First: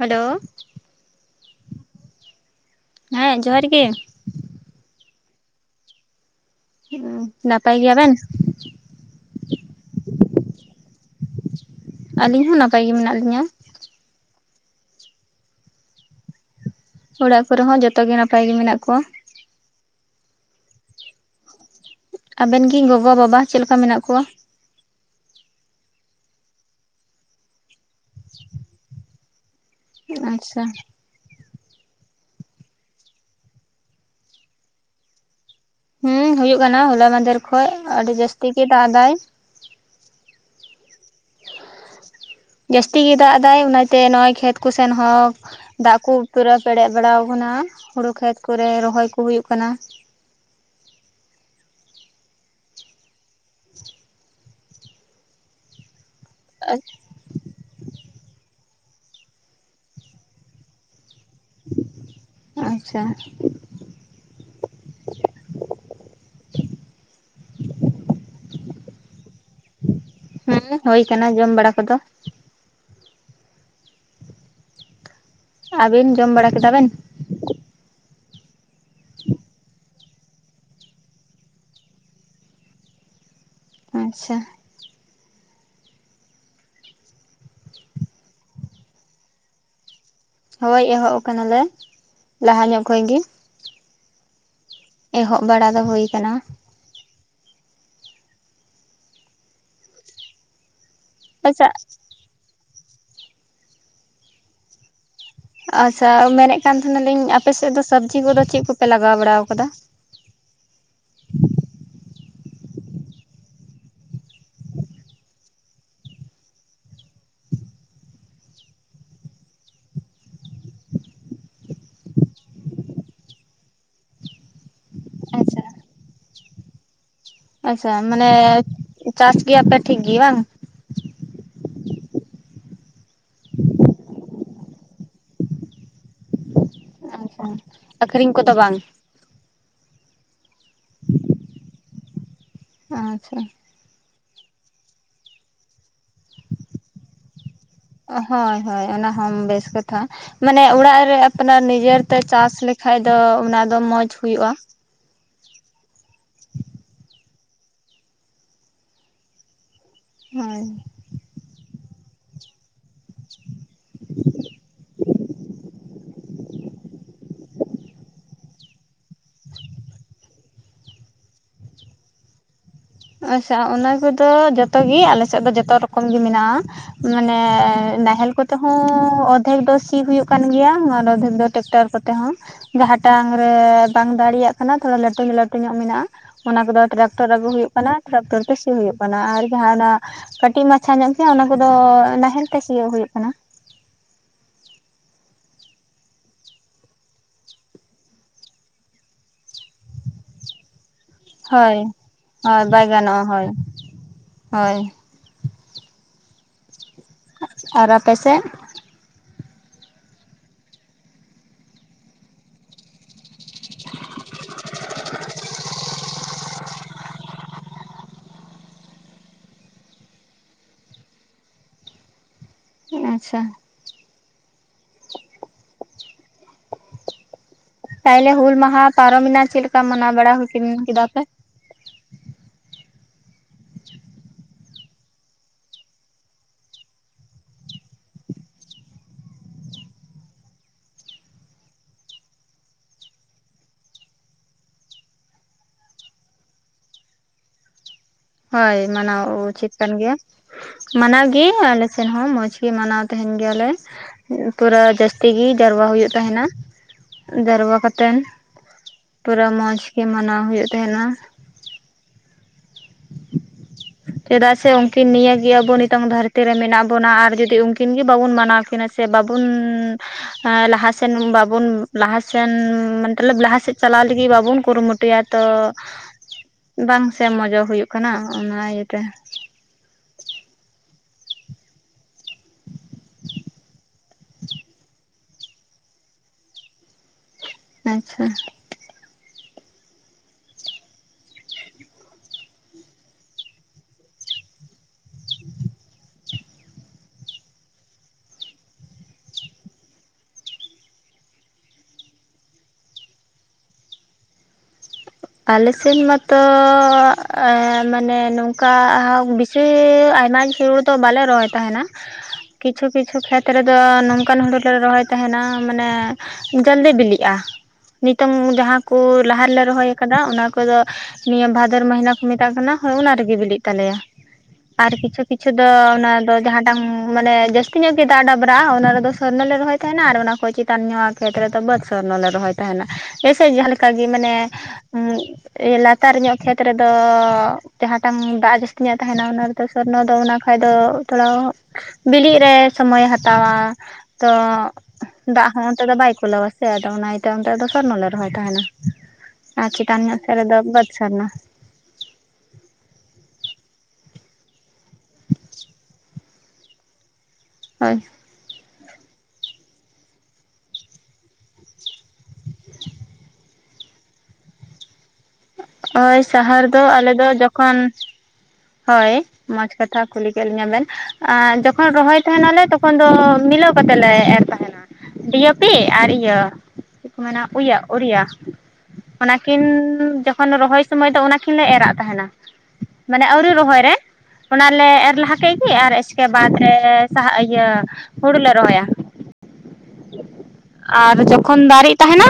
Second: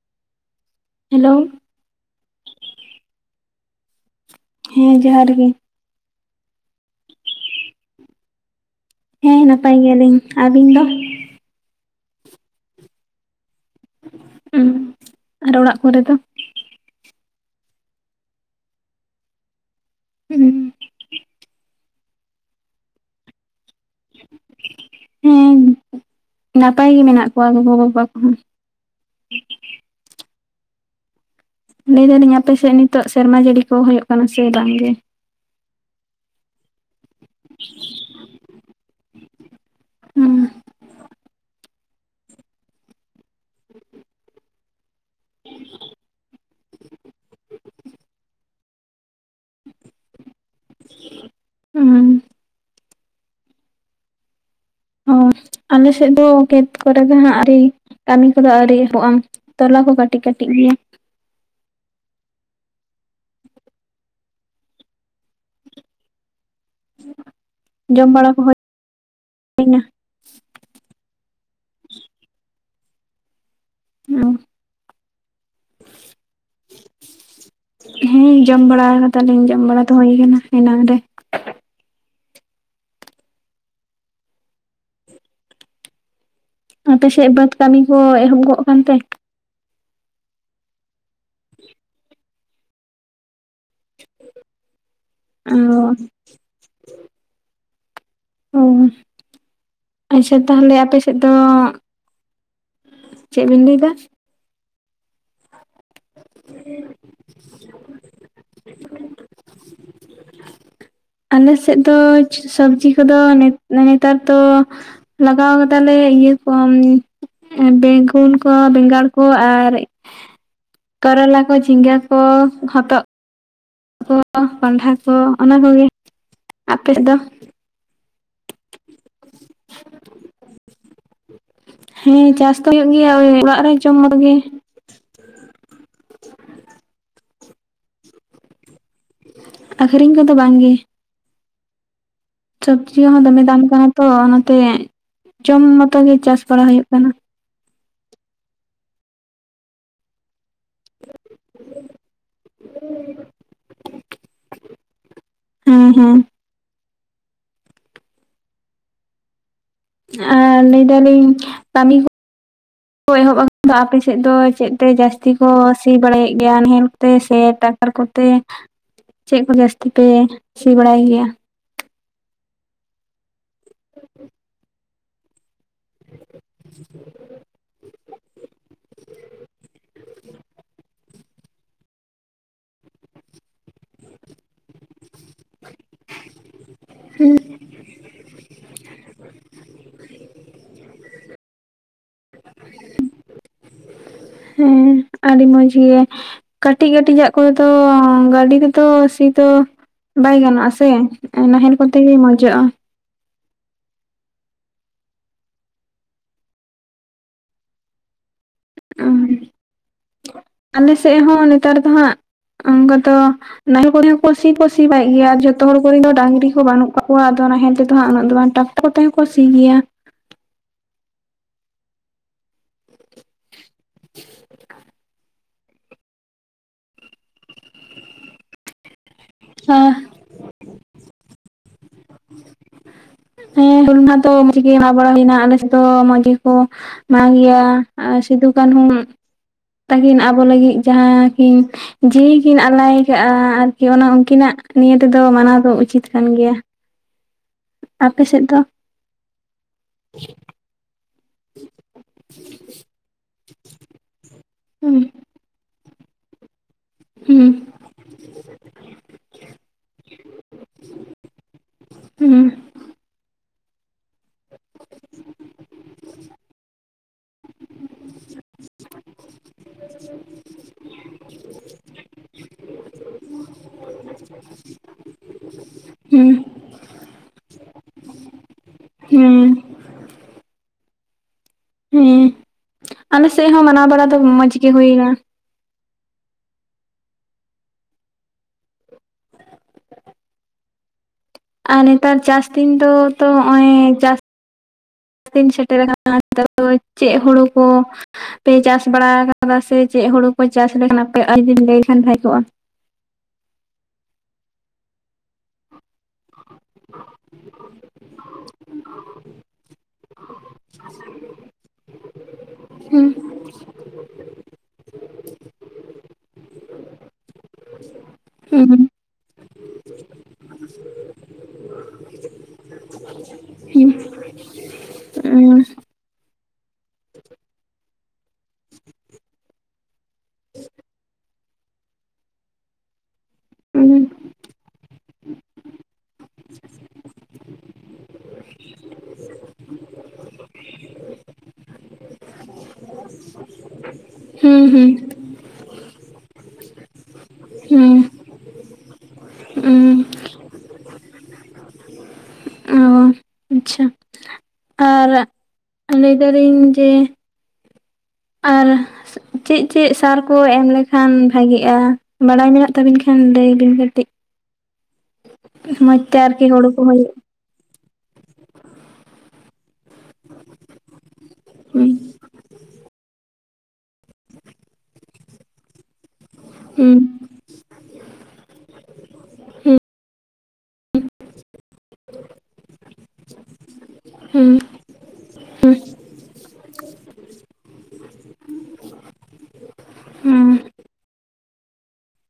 Hello. Hello. ᱦᱮᱸ ᱡᱚᱦᱟᱨ ᱜᱮ᱾ ᱦᱮᱸ ᱡᱚᱦᱟᱨ ᱜᱮ᱾ ᱦᱩᱸᱻ ᱱᱟᱯᱟᱭ ᱜᱮᱭᱟ ᱵᱮᱱ? ᱦᱮᱸ ᱱᱟᱯᱟᱭ ᱜᱮᱭᱟᱞᱤᱧ᱾ ᱟᱵᱤᱱ ᱫᱚ? [inaudible] ᱟᱞᱤᱧ ᱦᱚᱸ ᱱᱟᱯᱟᱭ ᱜᱮ ᱢᱮᱱᱟᱜ ᱞᱤᱧᱟᱹ᱾ ᱦᱩᱸ, ᱟᱨ ᱚᱲᱟᱜ ᱠᱚᱨᱮ ᱫᱚ? ᱚᱲᱟᱜ ᱠᱚᱨᱮ ᱦᱚᱸ ᱡᱚᱛᱚ ᱜᱮ ᱱᱟᱯᱟᱭ ᱜᱮ ᱢᱮᱱᱟᱜ ᱠᱚᱣᱟ᱾ ᱦᱩᱸ᱾ ᱟᱵᱮᱱ ᱜᱤ ᱜᱚᱜᱚ, ᱵᱟᱵᱟ ᱪᱮᱫ ᱞᱮᱠᱟ ᱢᱮᱱᱟᱜ ᱠᱚᱣᱟ? ᱦᱮᱸ ᱱᱟᱯᱟᱭ ᱜᱮ ᱢᱮᱱᱟᱜ ᱠᱚᱣᱟ ᱜᱚᱜᱚ ᱵᱟᱵᱟ ᱠᱚ ᱦᱚᱸ᱾ ᱟᱪᱪᱷᱟ᱾ ᱞᱟᱹᱭᱫᱟᱞᱤᱧ ᱟᱯᱮ ᱥᱮᱫ ᱱᱤᱛᱚᱜ ᱥᱮᱨᱢᱟ ᱡᱟᱲᱤ ᱠᱚ ᱦᱩᱭᱩᱜ ᱠᱟᱱᱟ ᱥᱮ ᱵᱟᱝᱜ ᱜᱮ? ᱦᱮᱸ ᱦᱩᱭᱩᱜ ᱠᱟᱱᱟ ᱦᱚᱞᱟ ᱢᱟᱫᱷᱮᱨ ᱠᱷᱚᱡ ᱟᱰᱤ ᱡᱟᱥᱛᱤ ᱜᱮ ᱫᱟᱜ ᱫᱟᱭ᱾ ᱦᱩᱸ᱾ ᱡᱟᱥᱛᱤ ᱜᱮ ᱫᱟᱜ ᱫᱟᱭ ᱚᱱᱟᱛᱮ ᱱᱚᱜ-ᱚᱜ ᱠᱷᱮᱛ ᱠᱚ ᱥᱮᱱ ᱦᱚᱸ ᱫᱟᱜ ᱠᱩ ᱯᱨᱟᱭ ᱯᱮᱨᱮᱡ ᱵᱟᱲᱟᱣ ᱠᱟᱱᱟ ᱦᱩᱲᱩ ᱠᱷᱮᱛ ᱠᱚᱨᱮ ᱨᱚᱦᱚᱭ ᱠᱚ ᱦᱩᱭᱩᱜ ᱠᱟᱱᱟ᱾ ᱦᱩᱸᱻ [inaudible] ᱦᱩᱸ ᱟᱞᱮ ᱥᱮᱫ ᱫᱚ ᱠᱷᱮᱛ ᱠᱚᱨᱮ ᱫᱚ ᱱᱟᱜ ᱟᱣᱨᱤ᱾ ᱠᱟᱢᱤ ᱠᱚᱫᱚ ᱟᱹᱣᱨᱤ ᱮᱦᱚᱵᱚᱜ-ᱟ, ᱛᱚᱞᱟ ᱠᱚ ᱠᱟᱴᱤᱡ ᱠᱟᱴᱤᱡ ᱜᱮᱭᱟ᱾ [inaudible] ᱟᱪᱪᱷᱟ [inaudible] [inaudible] ᱡᱚᱢ ᱵᱟᱲᱟ ᱠᱚ ᱦᱳᱭ [inaudible] ᱦᱩᱸ ᱦᱳᱭ ᱠᱟᱱᱟ ᱡᱚᱢ ᱵᱟᱲᱟ ᱠᱚ ᱫᱚ᱾ ᱦᱩᱸ᱾ ᱟᱵᱤᱱ ᱡᱚᱢ ᱵᱟᱲᱟ ᱠᱮᱫᱟ ᱵᱮᱱ? ᱦᱮᱸ ᱡᱚᱢ ᱵᱟᱲᱟ ᱟᱠᱟᱫᱟ ᱞᱤᱧ, ᱡᱚᱢ ᱵᱟᱲᱟ ᱫᱚ ᱦᱩᱭ ᱠᱟᱱᱟ ᱮᱱᱟᱝ ᱨᱮ᱾ ᱟᱪᱪᱷᱟ᱾ ᱟᱯᱮ ᱥᱮᱫ ᱵᱟᱹᱫᱽ ᱠᱟᱢᱤ ᱠᱚ ᱮᱦᱚᱵᱽ ᱜᱚᱫ ᱠᱟᱱᱛᱮ? ᱦᱳᱭ ᱮᱦᱚᱵᱽ ᱠᱟᱱᱟᱞᱮ ᱞᱟᱦᱟ ᱧᱚᱜ ᱠᱷᱚᱡ ᱜᱮ᱾ [inaudible] ᱮᱦᱚᱵ ᱚ ᱵᱟᱲᱟ ᱫᱚ ᱦᱩᱭ ᱠᱟᱱᱟ᱾ ᱩᱸᱻ ᱟᱪᱷᱟ ᱛᱟᱦᱞᱮ ᱟᱯᱮ ᱥᱮᱫ ᱫᱚ ᱟᱪᱪᱷᱟ ᱪᱮᱫ ᱵᱤ‍ᱱ ᱞᱟᱹᱭᱫᱟ? ᱟᱪᱪᱷᱟ, ᱢᱮᱱᱮᱫ ᱠᱟᱱ ᱛᱟᱦᱮᱱᱟᱞᱤᱧ ᱟᱯᱮᱥᱮᱜ ᱫᱚ ᱥᱚᱵᱢᱤ ᱠᱚ ᱫᱚ ᱪᱮᱫ ᱠᱚᱯᱮ ᱞᱟᱜᱟᱣ ᱵᱟᱲᱟᱣ ᱠᱟᱫᱟ? [inaudible] ᱟᱞᱮ ᱥᱮᱫ ᱫᱚ ᱥᱚᱵᱽᱡᱤ ᱠᱚᱫᱚ ᱱᱮᱛᱟᱨ ᱫᱚ ᱞᱟᱜᱟᱣ ᱠᱟᱫᱟᱞᱮ ᱤᱭᱟᱹ ᱠᱚ ᱵᱮᱜᱩᱱ ᱠᱚ ᱵᱮᱸᱜᱟᱲ ᱠᱚ ᱟᱨ ᱠᱚᱨᱚᱞᱟ ᱠᱚ ᱡᱷᱤᱸᱜᱟ ᱠᱚ ᱦᱚᱛᱚᱜ ᱠᱚ ᱠᱚᱱᱸᱰᱷᱟ ᱠᱚ ᱚᱱᱟ ᱟᱪᱪᱷᱟ ᱠᱚᱜᱮ ᱟᱯᱮ ᱥᱮᱫ ᱫᱚ? ᱟᱪᱪᱷᱟ ᱢᱟᱱᱮ ᱪᱟᱥ ᱜᱮᱭᱟᱯᱮ ᱴᱷᱤᱠ ᱜᱤ ᱵᱟᱝ? ᱦᱮᱸ ᱪᱟᱥ ᱫᱚ ᱦᱩᱭᱩᱜ ᱜᱮᱭᱟ ᱳᱭ ᱚᱲᱟᱜ ᱨᱮ ᱡᱚᱢ [unintelligible] ᱟᱪᱪᱷᱟ ᱟᱠᱷᱨᱤᱧ ᱠᱚᱫᱚ ᱵᱟᱝ? ᱟᱠᱷᱨᱤᱧ ᱠᱚᱫᱚ ᱵᱟᱝᱜᱮ ᱾ ᱥᱚᱵᱽᱡᱤ ᱦᱚᱸ ᱟᱪᱪᱷᱟ ᱫᱚᱢᱮ ᱫᱟᱢ ᱠᱟᱱᱟ ᱛᱚ ᱚᱱᱟᱛᱮ ᱡᱚᱢ ᱢᱚᱛᱚ ᱜᱮ ᱪᱟᱥ ᱵᱟᱲᱟ ᱦᱩᱭᱩᱜ ᱠᱟᱱᱟ ᱾ ᱦᱳᱭ ᱦᱳᱭ ᱚᱱᱟ ᱦᱚᱸ ᱵᱮᱥ ᱠᱟᱛ ᱢᱟᱱᱮ ᱚᱲᱟᱜ ᱨᱮ ᱟᱯᱱᱟᱨ ᱱᱤᱡᱮᱨ ᱛᱮ ᱪᱟᱥ ᱞᱮᱠᱷᱟᱱ ᱫᱚ ᱚᱱᱟ ᱫᱚ ᱢᱚᱸᱡᱽ ᱦᱳᱭᱳᱜᱼᱟ᱾ ᱦᱮᱸ ᱦᱮᱸ ᱾ ᱟᱨ ᱦᱳᱭ ᱞᱟᱹᱭ ᱫᱟᱞᱤᱧ ᱠᱟᱹᱢᱤ [unintelligible] ᱠᱚ ᱮᱦᱚᱵ ᱟᱠᱟᱱ ᱫᱚ ᱟᱯᱮ ᱥᱮᱫ ᱫᱚ ᱪᱮᱫ ᱛᱮ ᱡᱟᱹᱥᱛᱤ ᱠᱚ ᱥᱤ ᱵᱟᱲᱟᱭᱮᱫ ᱜᱮᱭᱟ ᱱᱟᱦᱮᱞᱛᱮ ᱥᱮ ᱴᱟᱠᱴᱟᱨ ᱠᱚᱛᱮ? ᱛᱮ ᱪᱮᱫ ᱠᱚ ᱡᱟᱹᱥᱛᱤ ᱯᱮ ᱥᱤ ᱵᱟᱲᱟᱭ ᱜᱮᱭᱟ? ᱟᱪᱪᱷᱟ ᱚᱱᱟ ᱠᱚᱫᱚ ᱡᱚᱛᱚ ᱜᱮ ᱟᱞᱮ ᱥᱮᱫ ᱫᱚ ᱡᱚᱛᱚ ᱨᱚᱠᱚᱢ ᱜᱮ ᱢᱮᱱᱟᱜᱼᱟ᱾ ᱢᱟᱱᱮ ᱱᱟᱦᱮᱞ ᱠᱚᱛᱮᱦᱚᱸ ᱚᱫᱷᱮᱠ ᱫᱚ ᱥᱤ ᱦᱩᱭᱩᱜ ᱠᱟᱱ ᱜᱮᱭᱟ ᱟᱨ ᱚᱫᱷᱮᱠ ᱫᱚ ᱴᱮᱠᱴᱟᱨ ᱠᱚᱛᱮ ᱦᱚᱸ ᱡᱟᱦᱟᱸᱴᱟᱝ ᱨᱮ ᱵᱟᱝ ᱫᱟᱲᱮᱭᱟᱜ ᱛᱷᱚᱲᱟ ᱞᱟᱹᱴᱩ ᱞᱟᱹᱴᱩ ᱧᱚᱜ ᱢᱮᱱᱟᱜᱼᱟ ᱚᱱᱟ ᱠᱚᱫᱚ ᱴᱨᱟᱠᱴᱚᱨ ᱟᱹᱜᱩ ᱦᱩᱭᱩᱜ ᱠᱟᱱᱟ ᱴᱨᱟᱠᱴᱚᱨ ᱛᱮ ᱥᱤ ᱦᱩᱭᱩᱜ ᱠᱟᱱᱟ ᱟᱨ ᱡᱟᱦᱟᱸᱟᱱᱟᱜ ᱠᱟᱹᱴᱤᱡ ᱢᱟᱪᱷᱟ ᱧᱚᱜ ᱜᱮᱭᱟ ᱚᱱᱟ ᱠᱚᱫᱚ ᱱᱟᱦᱮᱞ ᱛᱮ ᱥᱤᱭᱳᱜ ᱦᱳᱭᱳᱜ ᱠᱟᱱᱟ ᱾ ᱦᱮᱸ ᱟᱹᱰᱤ ᱢᱚᱡᱽ ᱜᱮ᱾ ᱠᱟᱹᱴᱤᱡ ᱠᱟᱹᱴᱤᱡᱟᱜ ᱠᱚᱫᱚ ᱜᱟᱹᱰᱤ ᱨᱮᱫᱚ ᱥᱤ ᱫᱚ ᱵᱟᱭ ᱜᱟᱱᱚᱜ-ᱟ ᱥᱮ? ᱱᱟᱦᱮᱞ ᱦᱳᱭ ᱠᱚᱛᱮ ᱜᱮ ᱢᱚᱡᱚᱜᱼᱟ ᱦᱳᱭ ᱵᱟᱭ ᱜᱟᱱᱚᱜᱼᱟ ᱦᱳᱭ ᱦᱳᱭ ᱾ ᱟᱨ ᱟᱯᱮ ᱥᱮᱫ? ᱚᱻ ᱟᱞᱮ ᱥᱮᱫ ᱦᱚᱸ ᱱᱮᱛᱟᱨ ᱫᱚ ᱦᱟᱸᱜ ᱚᱱᱠᱟ ᱫᱚ ᱱᱟᱦᱮᱞ ᱠᱚᱨᱮ ᱦᱚᱸ ᱠᱚ ᱥᱤ ᱠᱚ ᱥᱤᱵᱟᱭᱮᱜ ᱜᱮᱭᱟ ᱟᱨ ᱡᱚᱛᱚ ᱦᱚᱲ ᱠᱚᱨᱮᱱ ᱫᱚ ᱰᱟᱝᱨᱤ ᱦᱚᱸ ᱵᱟᱹᱱᱩᱜ ᱠᱚᱣᱟ᱾ ᱠᱚᱣᱟ ᱟᱫᱚ ᱱᱟᱦᱮᱞ ᱛᱮᱫᱚ ᱦᱟᱜ ᱩᱱᱟᱹᱜ ᱫᱚ ᱵᱟᱝ ᱴᱟᱠᱴᱚᱨ ᱠᱚ ᱛᱮᱦᱚᱸ ᱠᱚ ᱥᱤ ᱜᱮᱭᱟ ᱾ ᱟᱪᱪᱷᱟ᱾ [unintelligible] ᱛᱟᱦᱞᱮ ᱦᱩᱞ ᱢᱟᱦᱟ ᱯᱟᱨᱚᱢᱮᱱᱟ ᱪᱮᱫᱞᱮᱠᱟ ᱟᱨ ᱢᱟᱱᱟᱣ ᱵᱟᱲᱟ ᱦᱩᱭ [unintelligible] ᱠᱮᱫᱟ ᱯᱮ? ᱦᱮᱸ ᱦᱩᱞᱢᱟᱦᱟ ᱫᱚ ᱢᱚᱸᱡᱽ ᱜᱮ ᱮᱢᱟ ᱵᱟᱲᱟ ᱦᱩᱭᱱᱟ ᱟᱞᱮ ᱥᱮᱫ ᱫᱚ ᱢᱚᱸᱡᱽ ᱜᱮᱠᱚ ᱢᱟᱱᱟᱣ ᱜᱮᱭᱟ ᱥᱤᱫᱩ ᱠᱟᱱᱦᱩ ᱛᱟᱹᱠᱤᱱ ᱟᱵᱚ ᱞᱟᱹᱜᱤᱫ ᱡᱟᱦᱟᱸ ᱠᱤᱱ ᱡᱤᱣᱤ ᱠᱤᱱ ᱟᱞᱟᱭ ᱟᱠᱟᱜᱼᱟ ᱟᱨ ᱠᱤ ᱚᱱᱟ ᱩᱱᱠᱤᱱᱟᱜ ᱱᱤᱭᱟᱹ ᱛᱮᱫᱚ ᱢᱟᱱᱟᱣ ᱫᱚ ᱩᱪᱤᱛ ᱠᱟᱱ ᱜᱮᱭᱟ ᱾ ᱦᱳᱭ ᱢᱟᱱᱟᱣ ᱩᱪᱤᱛ ᱠᱟᱱ ᱜᱮᱭᱟ ᱾ ᱢᱟᱱᱟᱣ ᱜᱮ ᱟᱞᱮ ᱥᱮᱫ ᱦᱚᱸ ᱢᱚᱸᱡ ᱜᱮ ᱢᱟᱱᱟᱣ ᱛᱟᱦᱮᱱ ᱜᱮᱭᱟᱞᱮ ᱯᱩᱨᱟᱹ ᱡᱟᱹᱥᱛᱤ ᱛᱮᱜᱮ ᱡᱟᱨᱣᱟ ᱦᱩᱭᱩᱜ ᱛᱟᱦᱮᱱᱟ ᱡᱟᱨᱣᱟ ᱠᱟᱛᱮᱱ ᱯᱩᱨᱟᱹ ᱢᱚᱸᱪᱜᱤ ᱢᱟᱱᱟᱣ ᱦᱩᱭᱩᱜ ᱛᱟᱦᱮᱸᱱᱟ ᱾ ᱦᱩᱸ᱾ ᱪᱮᱫᱟᱜ ᱥᱮ ᱩᱱᱠᱤᱱ ᱱᱤᱭᱟᱹ ᱜᱮ ᱟᱵᱚ ᱱᱤᱛᱚᱝ ᱫᱷᱟᱹᱨᱛᱤ ᱨᱮ ᱢᱮᱱᱟᱜ ᱵᱚᱱᱟ ᱟᱨ ᱡᱩᱫᱤ ᱩᱱᱠᱤᱱ ᱜᱮ ᱵᱟᱵᱚᱱ ᱢᱟᱱᱟᱣ ᱠᱤᱱᱟ ᱥᱮ ᱵᱟᱵᱩᱱ ᱞᱟᱦᱟᱥᱮᱱ ᱵᱟᱵᱚᱱ ᱞᱟᱦᱟᱥᱮᱱ ᱢᱟᱹᱛᱞᱟᱹᱵ ᱞᱟᱦᱟᱥᱮᱫ ᱪᱟᱞᱟᱣ ᱞᱟᱹᱜᱤᱫ ᱵᱟᱵᱚᱱ ᱠᱩᱨᱩᱢᱩᱴᱩᱭᱟ ᱛᱚ ᱵᱟᱝ ᱥᱮ ᱢᱚᱡᱚᱜ ᱦᱩᱭᱩᱜ ᱠᱟᱱᱟ ᱚᱱᱟ ᱤᱭᱟᱹ ᱛᱮ ᱾ ᱦᱮᱸ ᱦᱮᱸ ᱟᱞᱮ ᱥᱮᱫ ᱦᱚᱸ ᱢᱟᱱᱟᱣ ᱵᱟᱲᱟ ᱫᱚ ᱢᱚᱸᱡᱽ ᱜᱮ ᱦᱩᱭᱱᱟ ᱾ ᱟᱪᱪᱷᱟ᱾ ᱟᱨ ᱱᱮᱛᱟᱨ ᱪᱟᱥ ᱫᱤᱱ ᱫᱚ ᱛᱚ ᱱᱚᱜ-ᱚᱭ ᱪᱟᱥ ᱫᱤᱱ ᱥᱮᱴᱮᱨ ᱟᱠᱟᱱᱟ ᱟᱨ ᱱᱮᱛᱟᱨ ᱫᱚ ᱪᱮᱫ ᱦᱩᱲᱩ ᱠᱚ ᱯᱮ ᱪᱟᱥ ᱵᱟᱲᱟ ᱟᱠᱟᱫᱟ ᱥᱮ ᱪᱮᱫ ᱦᱩᱲᱩ ᱯᱮ ᱪᱟᱥ ᱞᱮᱠᱷᱟᱱ ᱟᱯᱮ [unintelligible] ᱞᱟᱹᱭᱞᱮᱠᱷᱟᱱ ᱵᱷᱟᱜᱮ ᱠᱚᱜ-ᱟ ᱾ ᱟᱞᱮ ᱥᱮᱱ ᱢᱟᱛᱚᱻ ᱟ ᱢᱟᱱᱮ ᱱᱚᱝᱠᱟ ᱟ ᱵᱤ ᱥᱤ ᱟᱭᱢᱟ ᱦᱩᱲᱩ ᱫᱚ ᱵᱟᱞᱮ ᱨᱚᱦᱚᱭ ᱛᱟᱦᱮᱱᱟ᱾ ᱠᱤᱪᱷᱩ ᱚ ᱠᱤᱪᱷᱩ ᱠᱷᱮᱛ ᱠᱷᱮᱛ ᱨᱮᱫᱚ ᱱᱚᱝᱠᱟᱱ ᱦᱩᱲᱩ ᱞᱮ ᱨᱚᱦᱚᱭ ᱛᱟᱦᱮᱱᱟ ᱢᱟᱱᱮ ᱡᱚᱞᱫᱤ ᱵᱤᱞᱤᱜ-ᱟ᱾ ᱱᱤᱛᱚᱝ ᱡᱟᱦᱟᱸ ᱠᱚ ᱞᱟᱦᱟ ᱨᱮᱞᱮ ᱨᱚᱦᱚᱭ ᱟᱠᱟᱫᱟ ᱚᱱᱟ ᱠᱚᱫᱚ ᱱᱤᱭᱟᱹ ᱵᱷᱟᱫᱚᱨ ᱢᱟᱹᱦᱤᱱᱟᱹ ᱠᱚ ᱢᱮᱛᱟᱜ ᱠᱟᱱᱟ ᱦᱳᱭ ᱚᱱᱟ ᱨᱮᱜᱮ ᱵᱤᱞᱤᱜ ᱛᱟᱞᱮᱭᱟ᱾ [inaudible] ᱟᱨ ᱠᱤᱪᱷᱩ ᱠᱤᱪᱷᱩ ᱫᱚ ᱚᱱᱟ ᱫᱚ ᱡᱟᱦᱟᱸᱴᱟᱝ ᱢᱟᱱᱮ ᱡᱟᱹᱥᱛᱤ ᱧᱚᱜ ᱜᱮ ᱫᱟᱜ ᱰᱟᱵᱨᱟᱜ-ᱟ ᱚᱱᱟ ᱨᱮᱫᱚ ᱥᱚᱨᱱᱚ ᱞᱮ ᱨᱚᱦᱚᱭ ᱛᱟᱦᱮᱱᱟ ᱟᱨ ᱚᱱᱟ ᱠᱚᱭ ᱪᱮᱛᱟᱱ ᱠᱷᱮᱛ ᱨᱮᱫᱚ ᱵᱟᱹᱫᱽ ᱥᱚᱨᱱᱚ ᱞᱮ ᱨᱚᱦᱚᱭ ᱛᱟᱦᱮᱱᱟ᱾ ᱡᱮᱭᱥᱮ ᱡᱟᱦᱟᱸ ᱞᱮᱠᱟ ᱜᱮ ᱢᱟᱱᱮ ᱩᱸ ᱞᱟᱛᱟᱨ ᱧᱚᱜ ᱠᱷᱮᱛ ᱨᱮᱫᱚ ᱡᱟᱦᱟᱸᱴᱟᱝ ᱫᱟᱜ ᱡᱟᱹᱥᱛᱤ ᱧᱚᱜ ᱛᱟᱦᱮᱱᱟ ᱚᱱᱟ ᱨᱮᱫᱚ ᱥᱚᱨᱱᱚ ᱫᱚ ᱚᱱᱟ [unintelligible] ᱫᱚ ᱛᱷᱚᱲᱟ ᱵᱤᱞᱤᱜ ᱨᱮ ᱥᱚᱢᱚᱭᱮ ᱦᱟᱛᱟᱣᱟ᱾ ᱛᱚ, ᱫᱟᱜ ᱦᱚᱸ ᱚᱱᱛᱮ ᱫᱚ ᱵᱟᱭ ᱠᱩᱞᱟᱹᱣᱟ ᱥᱮ ᱟᱫᱚ ᱚᱱᱟ ᱤᱭᱟᱹᱛᱮ ᱚᱱᱛᱮ ᱫᱚ ᱥᱚᱨᱱᱚ ᱞᱮ ᱨᱚᱦᱚᱭ ᱛᱟᱦᱮᱱᱟ᱾ ᱟᱨ ᱪᱮᱛᱟᱱ ᱧᱚᱜ ᱥᱮᱫ ᱨᱮᱫᱚ ᱵᱟᱹᱫᱽ ᱥᱚᱨᱱᱚ᱾ ᱚ ᱟᱪᱪᱷᱟ ᱟᱨ ᱞᱟᱹᱭ ᱮᱫᱟᱞᱤᱧ ᱡᱮ ᱦᱳᱭ ᱾ ᱟᱨ ᱪᱮᱫ ᱪᱮᱫ ᱥᱟᱨ ᱠᱚ ᱮᱢ ᱞᱮᱠᱷᱟᱱ ᱵᱷᱟᱜᱤᱜ-ᱟ, ᱵᱟᱲᱟᱭ ᱢᱮᱱᱟᱜ ᱛᱟᱵᱤᱱ ᱠᱷᱟᱱ ᱞᱟᱹᱭ ᱵᱤᱱ ᱠᱟᱹᱴᱤᱡ᱾ [inaudible] ᱢᱚᱡᱽ ᱦᱳᱭ ᱛᱮ ᱟᱨᱠᱤ ᱥᱟᱦᱟᱨ ᱦᱩᱲᱩ ᱠᱚ ᱫᱚ ᱟᱞᱮ ᱦᱩᱭᱩᱜ ᱫᱚ ᱡᱚᱠᱷᱚᱱ ᱦᱳᱭ ᱢᱚᱸᱡᱽ ᱠᱟᱛᱷᱟ ᱠᱩᱞᱤ ᱠᱮᱫ ᱞᱤᱧᱟ ᱵᱮᱱ, ᱡᱚᱠᱷᱚᱱ ᱦᱩᱸ ᱨᱚᱦᱚᱭ ᱛᱟᱦᱮᱱᱟᱞᱮ ᱛᱚᱠᱷᱚᱱ ᱫᱚ ᱢᱤᱞᱟᱹᱣ ᱠᱚᱛᱮ ᱞᱮ ᱮᱨ ᱛᱟᱦᱮᱱᱟ ᱾ ᱰᱤ ᱭᱮ ᱯᱤ ᱟᱨ ᱤᱭᱟᱹ ᱪᱮᱫ ᱦᱩᱸ᱾ ᱢᱮᱱᱟ ᱩ ᱭᱟ ᱩᱨᱤᱭᱟ [inaudible] ᱚᱱᱟᱠᱤᱱ ᱦᱩᱸ ᱡᱚᱠᱷᱚᱱ ᱨᱚᱦᱚᱭ ᱥᱚᱢᱚᱭ ᱫᱚ ᱚᱱᱟ ᱟᱱᱟᱠᱤᱱ ᱞᱮ ᱮᱨᱟᱜ ᱛᱟᱦᱮᱱᱟ᱾ ᱢᱟᱱᱮ ᱟᱹᱣᱨᱤ ᱨᱚᱦᱚᱭ ᱨᱮ, ᱦᱩᱸ ᱚᱱᱟᱞᱮ ᱮᱨ ᱞᱟᱦᱟ ᱠᱮᱫ ᱜᱮ ᱟᱨ ᱩᱥᱠᱮ ᱵᱟᱫᱽ ᱨᱮ ᱥᱟᱦᱟ ᱤᱭᱟᱹ ᱦᱩᱲᱩ ᱞᱮ ᱨᱚᱦᱚᱭᱟ᱾ ᱦᱩᱸ [inaudible] ᱟᱨ ᱡᱚᱠᱷᱚᱱ ᱫᱟᱨᱮᱜ ᱛᱟᱦᱮᱱᱟ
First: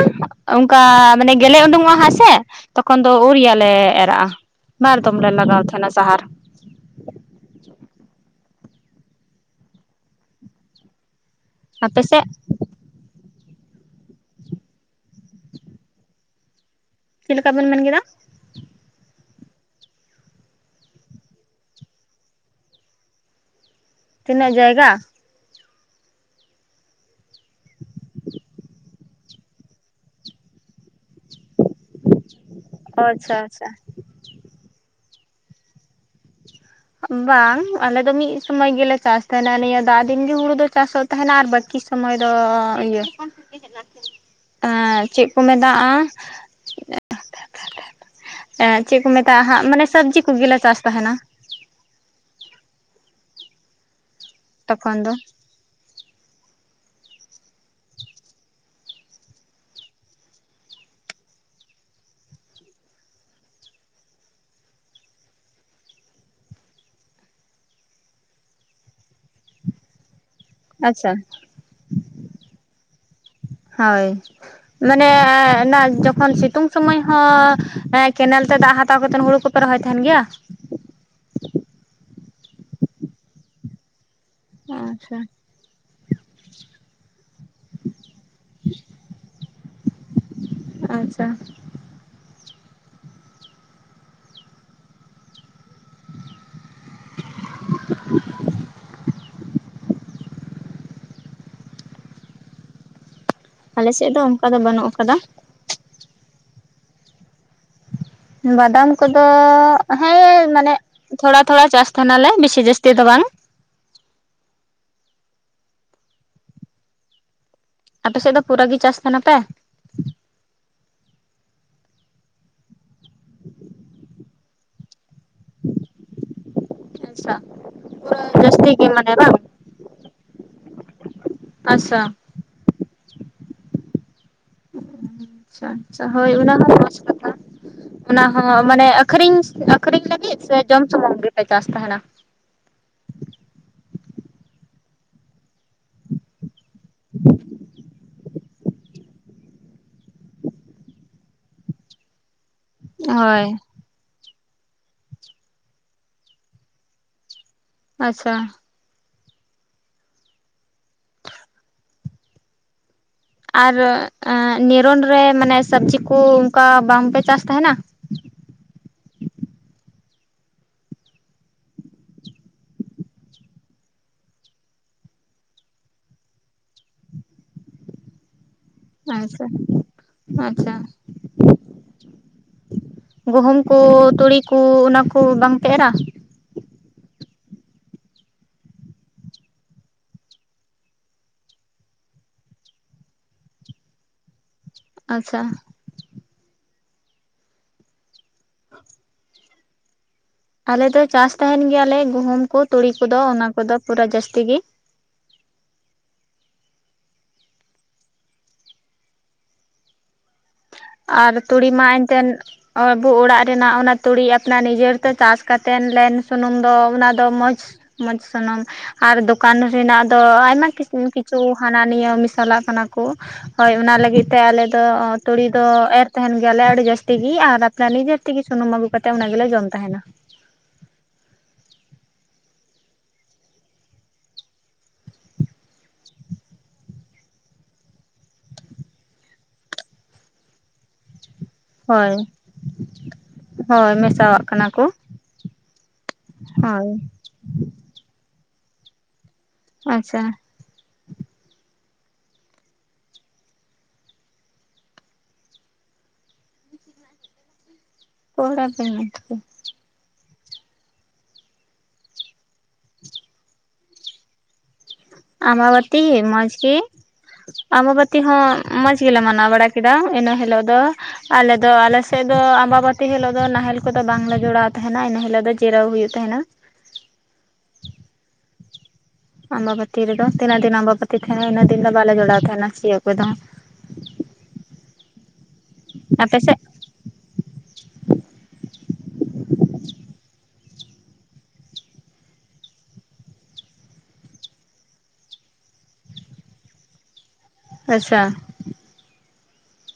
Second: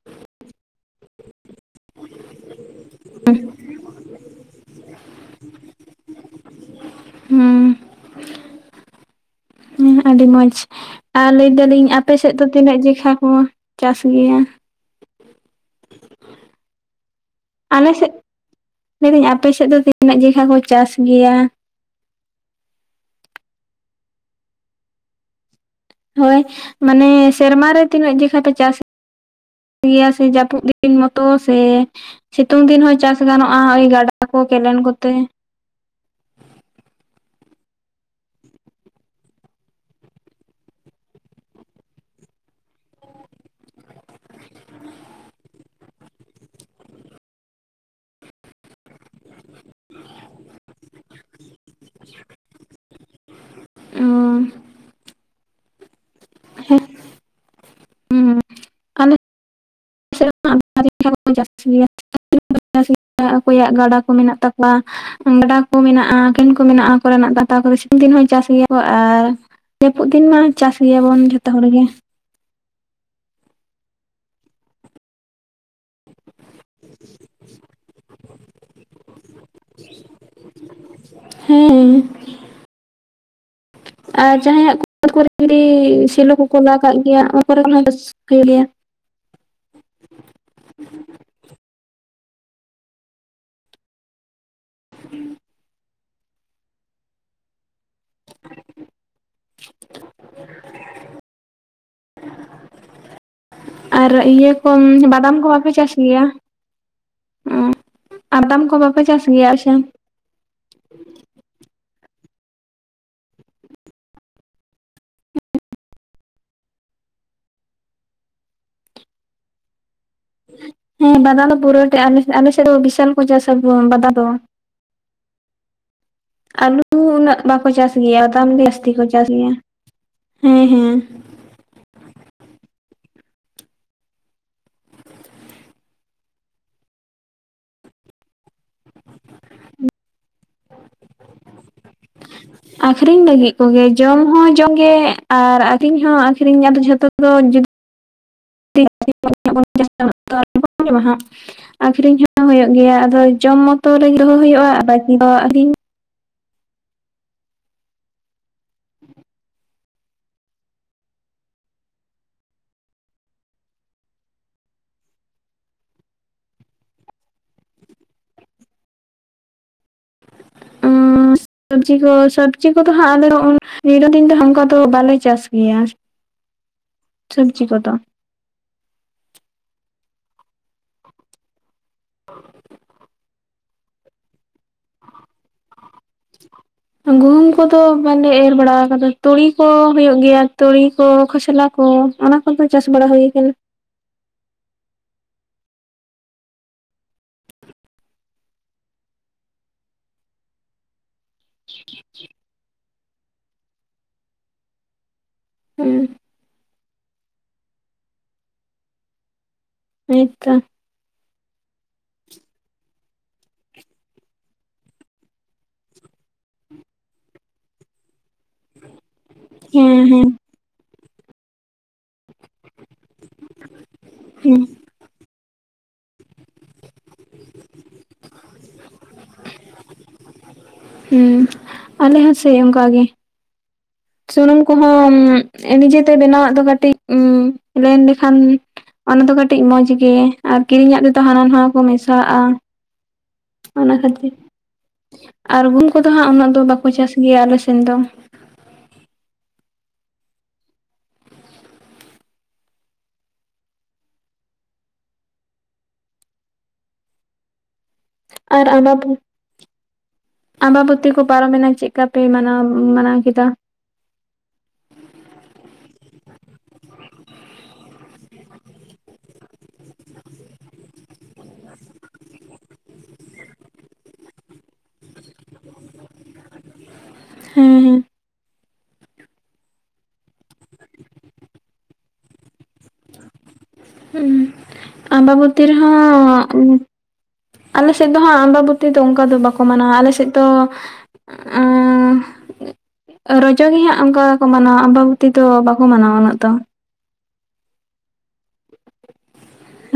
ᱚᱱᱠᱟ ᱢᱟᱱᱮ ᱜᱮᱞᱮ ᱩᱰᱩᱠᱚᱜ-ᱟ ᱦᱟᱜ ᱥᱮ ᱛᱚᱠᱷᱚᱱ ᱫᱚ ᱩᱭᱩ ᱨᱤᱭᱟ ᱞᱮ ᱮᱨᱟᱜ-ᱟ ᱾ ᱵᱟᱨ ᱫᱚᱢ ᱞᱮ ᱞᱟᱜᱟᱣ ᱛᱟᱦᱮᱸᱱᱟ ᱥᱟᱦᱟᱨ᱾ ᱦᱩᱸᱻ ᱟᱹᱰᱤ ᱢᱚᱸᱡᱽ ᱟᱨ ᱞᱟᱹᱭ ᱮᱫᱟᱞᱤᱧ ᱟᱯᱮ ᱥᱮᱫ ᱫᱚ ᱛᱤᱱᱟᱹᱜ ᱡᱮᱠᱷᱟᱡ ᱠᱚ ᱪᱟᱥ ᱜᱮᱭᱟ [inaudible] ᱪᱮᱫ ᱞᱮᱠᱟ ᱵᱮᱱ ᱢᱮᱱ ᱟᱞᱮ ᱠᱮᱫᱟ ᱥᱮᱫ [inaudible] ᱞᱟᱹᱭᱫᱟᱹᱧ ᱟᱯᱮ ᱥᱮᱫ ᱫᱚ ᱛᱤᱱᱟᱹᱜ ᱡᱚᱠᱷᱟᱡ ᱠᱚ ᱪᱟᱥ ᱜᱮᱭᱟ? ᱛᱤᱱᱟᱹᱜ ᱡᱟᱭᱜᱟ? ᱦᱳᱭ ᱢᱟᱱᱮ ᱥᱮᱨᱢᱟ ᱨᱮ ᱛᱤᱱᱟᱹᱜ ᱡᱚᱠᱷᱟᱡ ᱯᱮ ᱪᱟᱥ [inaudible] ᱜᱮᱭᱟ ᱥᱮ ᱡᱟᱹᱯᱩᱫ ᱫᱤᱱ ᱢᱚᱛᱚ ᱥᱮ ᱥᱤᱛᱩᱝ ᱫᱤᱱ ᱦᱚᱸ ᱚ ᱪᱟᱥ ᱟᱪᱪᱷᱟ ᱜᱟᱱᱚᱜ-ᱟ ᱟᱪᱪᱷᱟ ᱳᱭ ᱜᱟᱰᱟ ᱠᱚ ᱠᱮᱱᱮᱞ ᱠᱚᱛᱮ? ᱵᱟᱝ ᱟᱞᱮ ᱫᱚ ᱢᱤᱫ ᱥᱚᱢᱚᱭ ᱜᱮᱞᱮ ᱪᱟᱥ ᱛᱟᱦᱮᱱᱟ ᱱᱤᱭᱟᱹ ᱫᱟᱜ ᱫᱤᱱ ᱜᱮ ᱦᱩᱲᱩ ᱫᱚ ᱪᱟᱥᱚᱜ ᱛᱟᱦᱮᱱᱟ ᱟᱨ ᱵᱟᱹᱠᱤ ᱥᱚᱢᱚᱭ ᱫᱚ ᱤᱭᱟᱹ ᱮᱸ ᱪᱮᱫ ᱠᱚ ᱢᱮᱛᱟᱜ-ᱟ ᱮ ᱪᱮᱫ ᱠᱚ ᱢᱮᱛᱟᱜ-ᱟ ᱦᱟᱸᱜ, ᱢᱟᱱᱮ ᱥᱚᱵᱽᱡᱤ ᱠᱚᱜᱮᱞᱮ ᱪᱟᱥ ᱛᱟᱦᱮᱱᱟ᱾ [inaudible] ᱳ ᱾ ᱛᱚᱠᱷᱚᱱ ᱫᱚ [unintelligible] ᱟᱞᱮ [unintelligible] ᱚᱠᱚᱭᱟᱜ ᱜᱟᱰᱟ ᱠᱚ ᱢᱮᱱᱟᱜ ᱛᱟᱠᱚᱣᱟ ᱾ ᱜᱟᱰᱟ ᱠᱚ ᱢᱮᱱᱟᱜᱼᱟ ᱠᱮᱱᱮᱞ ᱠᱚ ᱢᱮᱱᱟᱜᱼᱟ ᱠᱚᱨᱮᱱᱟᱜ [unintelligible] ᱠᱚ ᱫᱤᱱ ᱦᱚᱸ ᱪᱟᱥ ᱜᱮᱭᱟ ᱠᱚ ᱟᱨ ᱡᱟᱹᱯᱩᱫ ᱫᱤᱱ ᱢᱟ ᱪᱟᱥ ᱟᱪᱪᱷᱟ ᱜᱮᱭᱟᱵᱚᱱ ᱡᱷᱚᱛᱚ ᱦᱚᱲ ᱜᱮ ᱾ ᱦᱳᱭ ᱢᱟᱱᱮ ᱚᱱᱟ ᱡᱚᱠᱷᱚᱱ ᱥᱤᱛᱩᱝ ᱥᱩᱢᱚᱭ ᱦᱚᱸ ᱮᱸ ᱠᱮᱱᱮᱞ ᱛᱮ ᱫᱟᱜ ᱦᱟᱛᱟᱣ ᱠᱟᱛᱮᱫ ᱦᱩᱲᱩ ᱠᱚᱯᱮ ᱨᱚᱦᱚᱭ ᱛᱟᱦᱮᱱ ᱜᱮᱭᱟ? ᱦᱮᱸ ᱟᱨ ᱡᱟᱦᱟᱸᱭᱟᱜ ᱟᱪᱪᱷᱟ ᱠᱚᱨᱮ [unintelligible] ᱥᱮᱞᱚ ᱠᱚᱠᱚ ᱞᱟ ᱠᱟᱜ ᱜᱮᱭᱟ ᱚᱱᱟ ᱠᱚᱨᱮ ᱨᱟᱹᱥᱠᱟᱹᱭ ᱜᱮᱭᱟ ᱾ ᱟᱪᱪᱷᱟ [inaudible] [inaudible] ᱟᱞᱮ [inaudible] ᱟᱨ ᱥᱮᱫ ᱫᱚ ᱚᱱᱠᱟ ᱤᱭᱟᱹ ᱫᱚ ᱠᱚ ᱵᱟᱹᱱᱩᱜ ᱟᱠᱟᱫᱟ ᱵᱟᱫᱟᱢ ᱠᱚ ᱵᱟᱯᱮ ᱪᱟᱥ ᱜᱮᱭᱟ ᱚᱸ ᱵᱟᱫᱟᱢ ᱠᱚᱫᱚ ᱟᱦ ᱦᱮᱸ ᱢᱟᱱᱮ ᱛᱷᱚᱲᱟ ᱛᱷᱚᱲᱟ ᱪᱟᱥ ᱛᱟᱦᱮᱱᱟᱞᱮ ᱵᱤᱥᱤ ᱡᱟᱹᱥᱛᱤ ᱫᱚ ᱵᱟᱝ ᱾ ᱟᱯᱮᱥᱮᱫ ᱫᱚ ᱯᱩᱨᱟᱹ ᱜᱮ ᱪᱟᱥ ᱛᱟᱦᱮᱱᱟ ᱯᱮ ᱾ ᱦᱮᱸ ᱵᱟᱫᱟ ᱫᱚ ᱯᱩᱨᱟᱹ ᱴᱟ ᱟᱞᱮᱥᱮᱫ ᱟᱠᱮᱥᱮᱫ ᱫᱚ ᱵᱤᱥᱟᱞ ᱠᱚ ᱪᱟᱥᱟ ᱵᱟᱫᱟ ᱫᱚ ᱾ ᱟᱞᱩ ᱞᱩ ᱩᱱᱟᱹᱜ ᱟᱪᱪᱷᱟ ᱵᱟᱠᱚ ᱪᱟᱥ ᱜᱮᱭᱟ ᱯᱩᱨᱟᱹ ᱵᱟᱫᱟᱢ ᱜᱮ ᱡᱟᱹᱥᱛᱤ ᱠᱚ ᱢᱟᱱᱮ ᱪᱟᱥ ᱵᱟᱝ ᱜᱮᱭᱟ ᱦᱮᱸ ᱦᱮᱸ ᱾ ᱟᱥᱟ ᱟᱪᱪᱷᱟ ᱟᱪᱪᱷᱟ ᱦᱳᱭ ᱚᱱᱟ ᱦᱚᱸ ᱢᱚᱡᱽ ᱠᱟᱛᱷᱟ ᱾ ᱚᱱᱟ ᱦᱚᱸ ᱢᱟᱱᱮ ᱟᱠᱷᱨᱤᱧ ᱟᱠᱷᱨᱤᱧ ᱞᱟᱹᱜᱤᱫ ᱥᱮ ᱡᱚᱢ ᱥᱩᱢᱩᱝ ᱜᱮᱯᱮ ᱪᱟᱥ ᱛᱟᱦᱮᱱᱟ ᱾ ᱟᱠᱷᱨᱤᱧ ᱞᱟᱹᱜᱤᱫ ᱠᱚᱜᱮ ᱡᱚᱢ ᱦᱚᱸ ᱡᱚᱢ ᱜᱮ ᱟᱨ ᱟᱠᱷᱨᱤᱧ ᱦᱚᱸ ᱟᱠᱷᱨᱤᱧ ᱟᱫᱚ ᱡᱚ ᱡᱚᱛᱚ ᱫᱚ [unintelligible] [unintelligible] ᱟᱹᱠᱷᱨᱤᱧ ᱦᱚᱸ ᱦᱩᱭᱩᱜ ᱜᱮᱭᱟ ᱟᱫᱚ ᱦᱳᱭ ᱡᱚᱢ ᱢᱚᱛᱚ ᱨᱤᱜᱤ ᱦᱚᱸ ᱦᱩᱭᱩᱜ-ᱟ ᱟᱨ ᱵᱟᱠᱤ ᱫᱚ ᱟᱹᱠᱷᱨᱤᱧ ᱾ ᱟᱪᱪᱷᱟ ᱾ [inaudible] ᱟᱨ ᱮᱸ ᱱᱤᱨᱚᱱ ᱨᱮ ᱢᱟᱱᱮ ᱥᱟᱵᱽᱡᱤ ᱠᱚ ᱚᱱᱠᱟ ᱵᱟᱝᱯᱮ ᱪᱟᱥ ᱛᱟᱦᱮᱱᱟ ᱾ ᱥᱚᱵᱽᱡᱤ ᱠᱚ ᱥᱚᱵᱽᱡᱤ ᱠᱚᱫᱚ ᱦᱟᱸᱜ ᱟᱞᱮ ᱦᱚᱸ-ᱚᱱ ᱱᱤᱨᱚᱫᱤᱱ ᱫᱚ ᱦᱚᱝᱠᱟ ᱫᱚ ᱵᱟᱞᱮ ᱪᱟᱥ ᱜᱮᱭᱟ ᱾ ᱥᱚᱵᱽᱡᱤ ᱠᱚᱫᱚ ᱾ ᱟᱪᱪᱷᱟ ᱟᱪᱪᱷᱟ ᱾ [inaudible] ᱜᱩᱦᱩᱢ ᱠᱚ ᱛᱩᱲᱤ ᱠᱚ ᱚᱱᱟ ᱠᱚ ᱵᱟᱝ ᱯᱮ ᱮᱨᱟ ᱾ ᱜᱩᱦᱩᱢ ᱠᱚᱫᱚ ᱵᱟᱞᱮ ᱮᱨ ᱵᱟᱲᱟ ᱟᱠᱟᱫᱟ ᱛᱩᱲᱤ ᱠᱚ ᱦᱩᱭᱩᱜ ᱜᱮᱭᱟ ᱛᱩᱲᱤ ᱠᱚ ᱠᱷᱚᱥᱞᱟ ᱠᱚ ᱾ ᱚᱱᱟ ᱠᱚᱫᱚ ᱪᱟᱥ ᱵᱟᱲᱟ ᱦᱩᱭ ᱠᱟᱱᱟ ᱾ ᱟᱪᱪᱷᱟ [inaudible] ᱟᱞᱮ ᱫᱚ ᱪᱟᱥ ᱛᱟᱦᱮᱱ ᱜᱮᱭᱟᱞᱮ ᱜᱩᱦᱩᱢ ᱠᱚ ᱛᱩᱲᱤ ᱠᱚᱫᱚ ᱚᱱᱟ ᱠᱚᱫᱚ ᱯᱩᱨᱟᱹ ᱡᱟᱹᱥᱛᱤ ᱜᱮ ᱾ [unintelligible] [unintelligible] ᱟᱨ ᱛᱩᱲᱤ ᱢᱟ ᱮᱱᱛᱮᱱ ᱟᱵᱩ ᱚᱲᱟᱜ ᱨᱮᱱᱟᱜ ᱚᱱᱟ ᱛᱩᱲᱤ ᱟᱯᱱᱟᱨ ᱱᱤᱡᱮᱨᱛᱮ ᱪᱟᱥ ᱠᱟᱛᱮᱱ ᱞᱮᱱ ᱥᱩᱱᱩᱢ ᱫᱚ ᱚᱱᱟ ᱫᱚ ᱢᱚᱸᱡᱽ ᱢᱚᱸᱡᱽ ᱥᱩᱱᱩᱢ ᱟᱨ ᱫᱚᱠᱟᱱ ᱦᱮᱸ ᱨᱮᱱᱟᱜ ᱫᱚ ᱦᱮᱸ ᱟᱭᱢᱟ ᱠᱤᱪᱷᱩ ᱦᱟᱱᱟᱱᱤᱭᱟᱹ ᱢᱤᱥ ᱪᱟᱞᱟᱜ ᱠᱟᱱᱟ ᱠᱚ ᱦᱳᱭ ᱚᱱᱟ ᱞᱟᱹᱜᱤᱫ ᱛᱮ ᱦᱮᱸ ᱟᱞᱮ ᱫᱚ ᱛᱩᱲᱤ ᱫᱚ ᱮᱨ ᱛᱟᱦᱮᱱ ᱜᱮᱭᱟᱞᱮ ᱟᱹᱰᱤ ᱡᱟᱹᱥᱛᱤ ᱜᱮ ᱟᱨ ᱟᱯᱮ ᱱᱤᱡᱮ ᱛᱮᱜᱮ ᱥᱩᱱᱩᱢ ᱟᱹᱜᱩ ᱠᱟᱛᱮᱫ ᱚᱱᱟ ᱜᱮᱞᱮ ᱡᱚᱢ ᱛᱟᱦᱮᱱᱟ ᱾ ᱦᱮᱸ ᱟᱞᱮ ᱦᱚᱸ ᱥᱮ ᱚᱱᱠᱟ ᱜᱮ ᱾ ᱥᱩᱱᱩᱢ ᱠᱚᱦᱚᱸ ᱱᱤᱡᱮᱛᱮ ᱵᱮᱱᱟᱣᱟᱜ ᱫᱚ ᱠᱟᱹᱴᱤᱡ ᱞᱮᱱ ᱞᱮᱠᱷᱟᱱ ᱾ ᱚᱱᱟ ᱫᱚ ᱠᱟᱹᱴᱤᱡ ᱢᱚᱸᱡᱽᱜᱤ ᱟᱨ ᱠᱤᱨᱤᱧᱟᱜ ᱛᱮᱫᱚ ᱦᱟᱱᱟ ᱱᱚᱣᱟ ᱠᱚ ᱦᱳᱭ ᱢᱮᱥᱟᱣᱟᱜᱼᱟ ᱾ ᱦᱳᱭ ᱚᱱᱟ ᱠᱷᱟᱹᱛᱤᱨ ᱢᱮᱥᱟᱣᱟᱜ ᱠᱟᱱᱟ ᱠᱚ ᱟᱨ ᱦᱩᱢ ᱠᱚᱫᱚ ᱦᱟᱸᱜ ᱩᱱᱟᱹᱜ ᱫᱚ ᱵᱟᱠᱚ ᱦᱳᱭ ᱪᱟᱥ ᱜᱮᱭᱟ ᱟᱞᱮ ᱫᱚ ᱾ ᱟᱪᱪᱷᱟ ᱾ ᱯᱚᱨᱟ ᱟᱨ ᱯᱮ ᱟᱵᱟ ᱵᱩ ᱾ ᱟᱢᱵᱟᱵᱚᱛᱤ ᱠᱚ ᱯᱟᱨᱚᱢᱮᱱᱟ ᱪᱮᱫ ᱞᱮᱠᱟ ᱯᱮ ᱢᱟᱱᱟᱣ ᱢᱟᱱᱟᱣ ᱠᱮᱫᱟ ᱾ ᱟᱵᱟᱵᱚᱛᱤ ᱢᱚᱡᱽ ᱜᱤ ᱾ ᱟᱸᱵᱟᱵᱟᱹᱛᱤ ᱦᱚᱸ ᱢᱚᱸᱡᱽ ᱜᱮᱞᱮ ᱢᱟᱱᱟᱣ ᱵᱟᱲᱟ ᱠᱮᱫᱟ, ᱤᱱᱟᱹ ᱦᱤᱞᱚᱜ ᱫᱚ ᱾ ᱟᱞᱮ ᱫᱚ ᱟᱞᱮ ᱥᱮᱫ ᱫᱚ ᱟᱢᱵᱟᱵᱟᱹᱛᱤ ᱦᱤᱞᱳᱜ ᱫᱚ ᱱᱟᱦᱮᱞ ᱠᱚᱫᱚ ᱵᱟᱝ ᱞᱮ ᱡᱚᱲᱟᱣ ᱛᱟᱦᱮᱱᱟ ᱤᱱᱟᱹ ᱦᱤᱞᱳᱜ ᱫᱚ ᱡᱤᱨᱟᱹᱣ ᱦᱩᱭᱩᱜ ᱛᱟᱦᱮᱱᱟ᱾ ᱦᱮᱸ ᱦᱮᱸ ᱾ ᱟᱢᱵᱟᱵᱟᱹᱛᱤ ᱨᱮᱫᱚ ᱛᱤᱱᱟᱹᱜ ᱫᱤᱱ ᱟᱢᱵᱟᱵᱟᱹᱛᱤ ᱛᱟᱦᱮᱱᱟ ᱤᱱᱟᱹᱜ ᱫᱤᱱ ᱫᱚ ᱵᱟᱞᱮ ᱡᱚᱲᱟᱣ ᱛᱟᱦᱮᱱᱟ ᱥᱤᱭᱩᱜ ᱠᱚᱫᱚ᱾ ᱦᱩᱸ ᱟᱢᱵᱟᱵᱟᱹᱛᱤ ᱟᱯᱮ ᱥᱮᱫ ᱨᱮᱦᱚᱸ ᱜᱩᱴ ᱟᱞᱮ ᱥᱮᱫ ᱫᱚ ᱦᱟᱸᱜ ᱟᱢᱵᱟᱵᱟᱹᱛᱤ ᱫᱚ ᱚᱝᱠᱟ ᱫᱚ ᱵᱟᱠᱚ ᱢᱟᱱᱟᱣᱟ ᱟᱞᱮ ᱥᱮᱫ ᱫᱚ [inaudible] ᱨᱚᱡᱚ ᱜᱮ ᱦᱟᱸᱜ ᱚᱝᱠᱟ ᱠᱚ ᱢᱟᱱᱟᱣᱟ ᱟᱢᱵᱟᱵᱚᱛᱤ ᱫᱚ ᱵᱟᱠᱚ ᱢᱟᱱᱟᱣᱟ ᱩᱱᱟᱹᱜ ᱫᱚ᱾ ᱟᱪᱪᱷᱟ ᱾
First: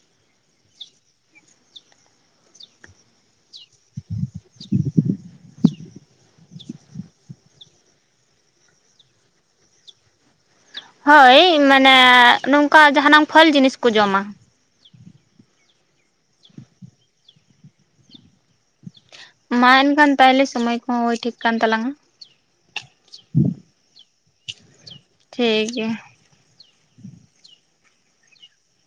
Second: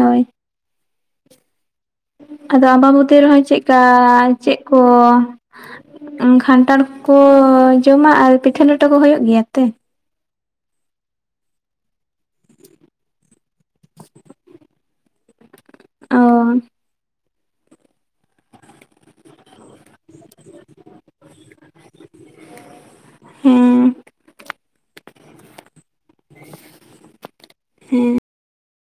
ᱦᱚᱭ ᱾ ᱟᱫᱚ ᱟᱢᱵᱟᱵᱚᱛᱤ ᱨᱮᱦᱚᱸ ᱪᱮᱜ ᱠᱟ, ᱪᱮᱫ ᱠᱚ ᱠᱷᱟᱱᱴᱟᱲ ᱠᱚ ᱡᱚᱢᱟ, ᱟᱨ ᱯᱤᱴᱷᱟᱹ ᱞᱮᱴᱚ ᱠᱚ ᱦᱩᱭᱩᱜ ᱜᱮᱭᱟ ᱛᱮ ᱾ ᱦᱳᱭ ᱢᱟᱱᱮ, ᱱᱚᱝᱠᱟ ᱡᱟᱦᱟᱸ ᱱᱟᱝ ᱯᱷᱚᱞ ᱡᱤᱱᱤᱥ ᱠᱚ ᱡᱚᱢᱟ᱾ ᱚ ᱾ ᱢᱟ ᱮᱱᱠᱷᱟᱱ ᱛᱟᱦᱞᱮ ᱥᱚᱢᱚᱭ ᱠᱚᱦᱚᱸ ᱦᱳᱭ ᱴᱷᱤᱠ ᱠᱟᱱ ᱛᱟᱞᱟᱝᱼᱟ ᱾ ᱦᱮᱸ ᱾ ᱴᱷᱤᱠ ᱜᱮᱭᱟ ᱾ ᱦᱮᱸ ᱾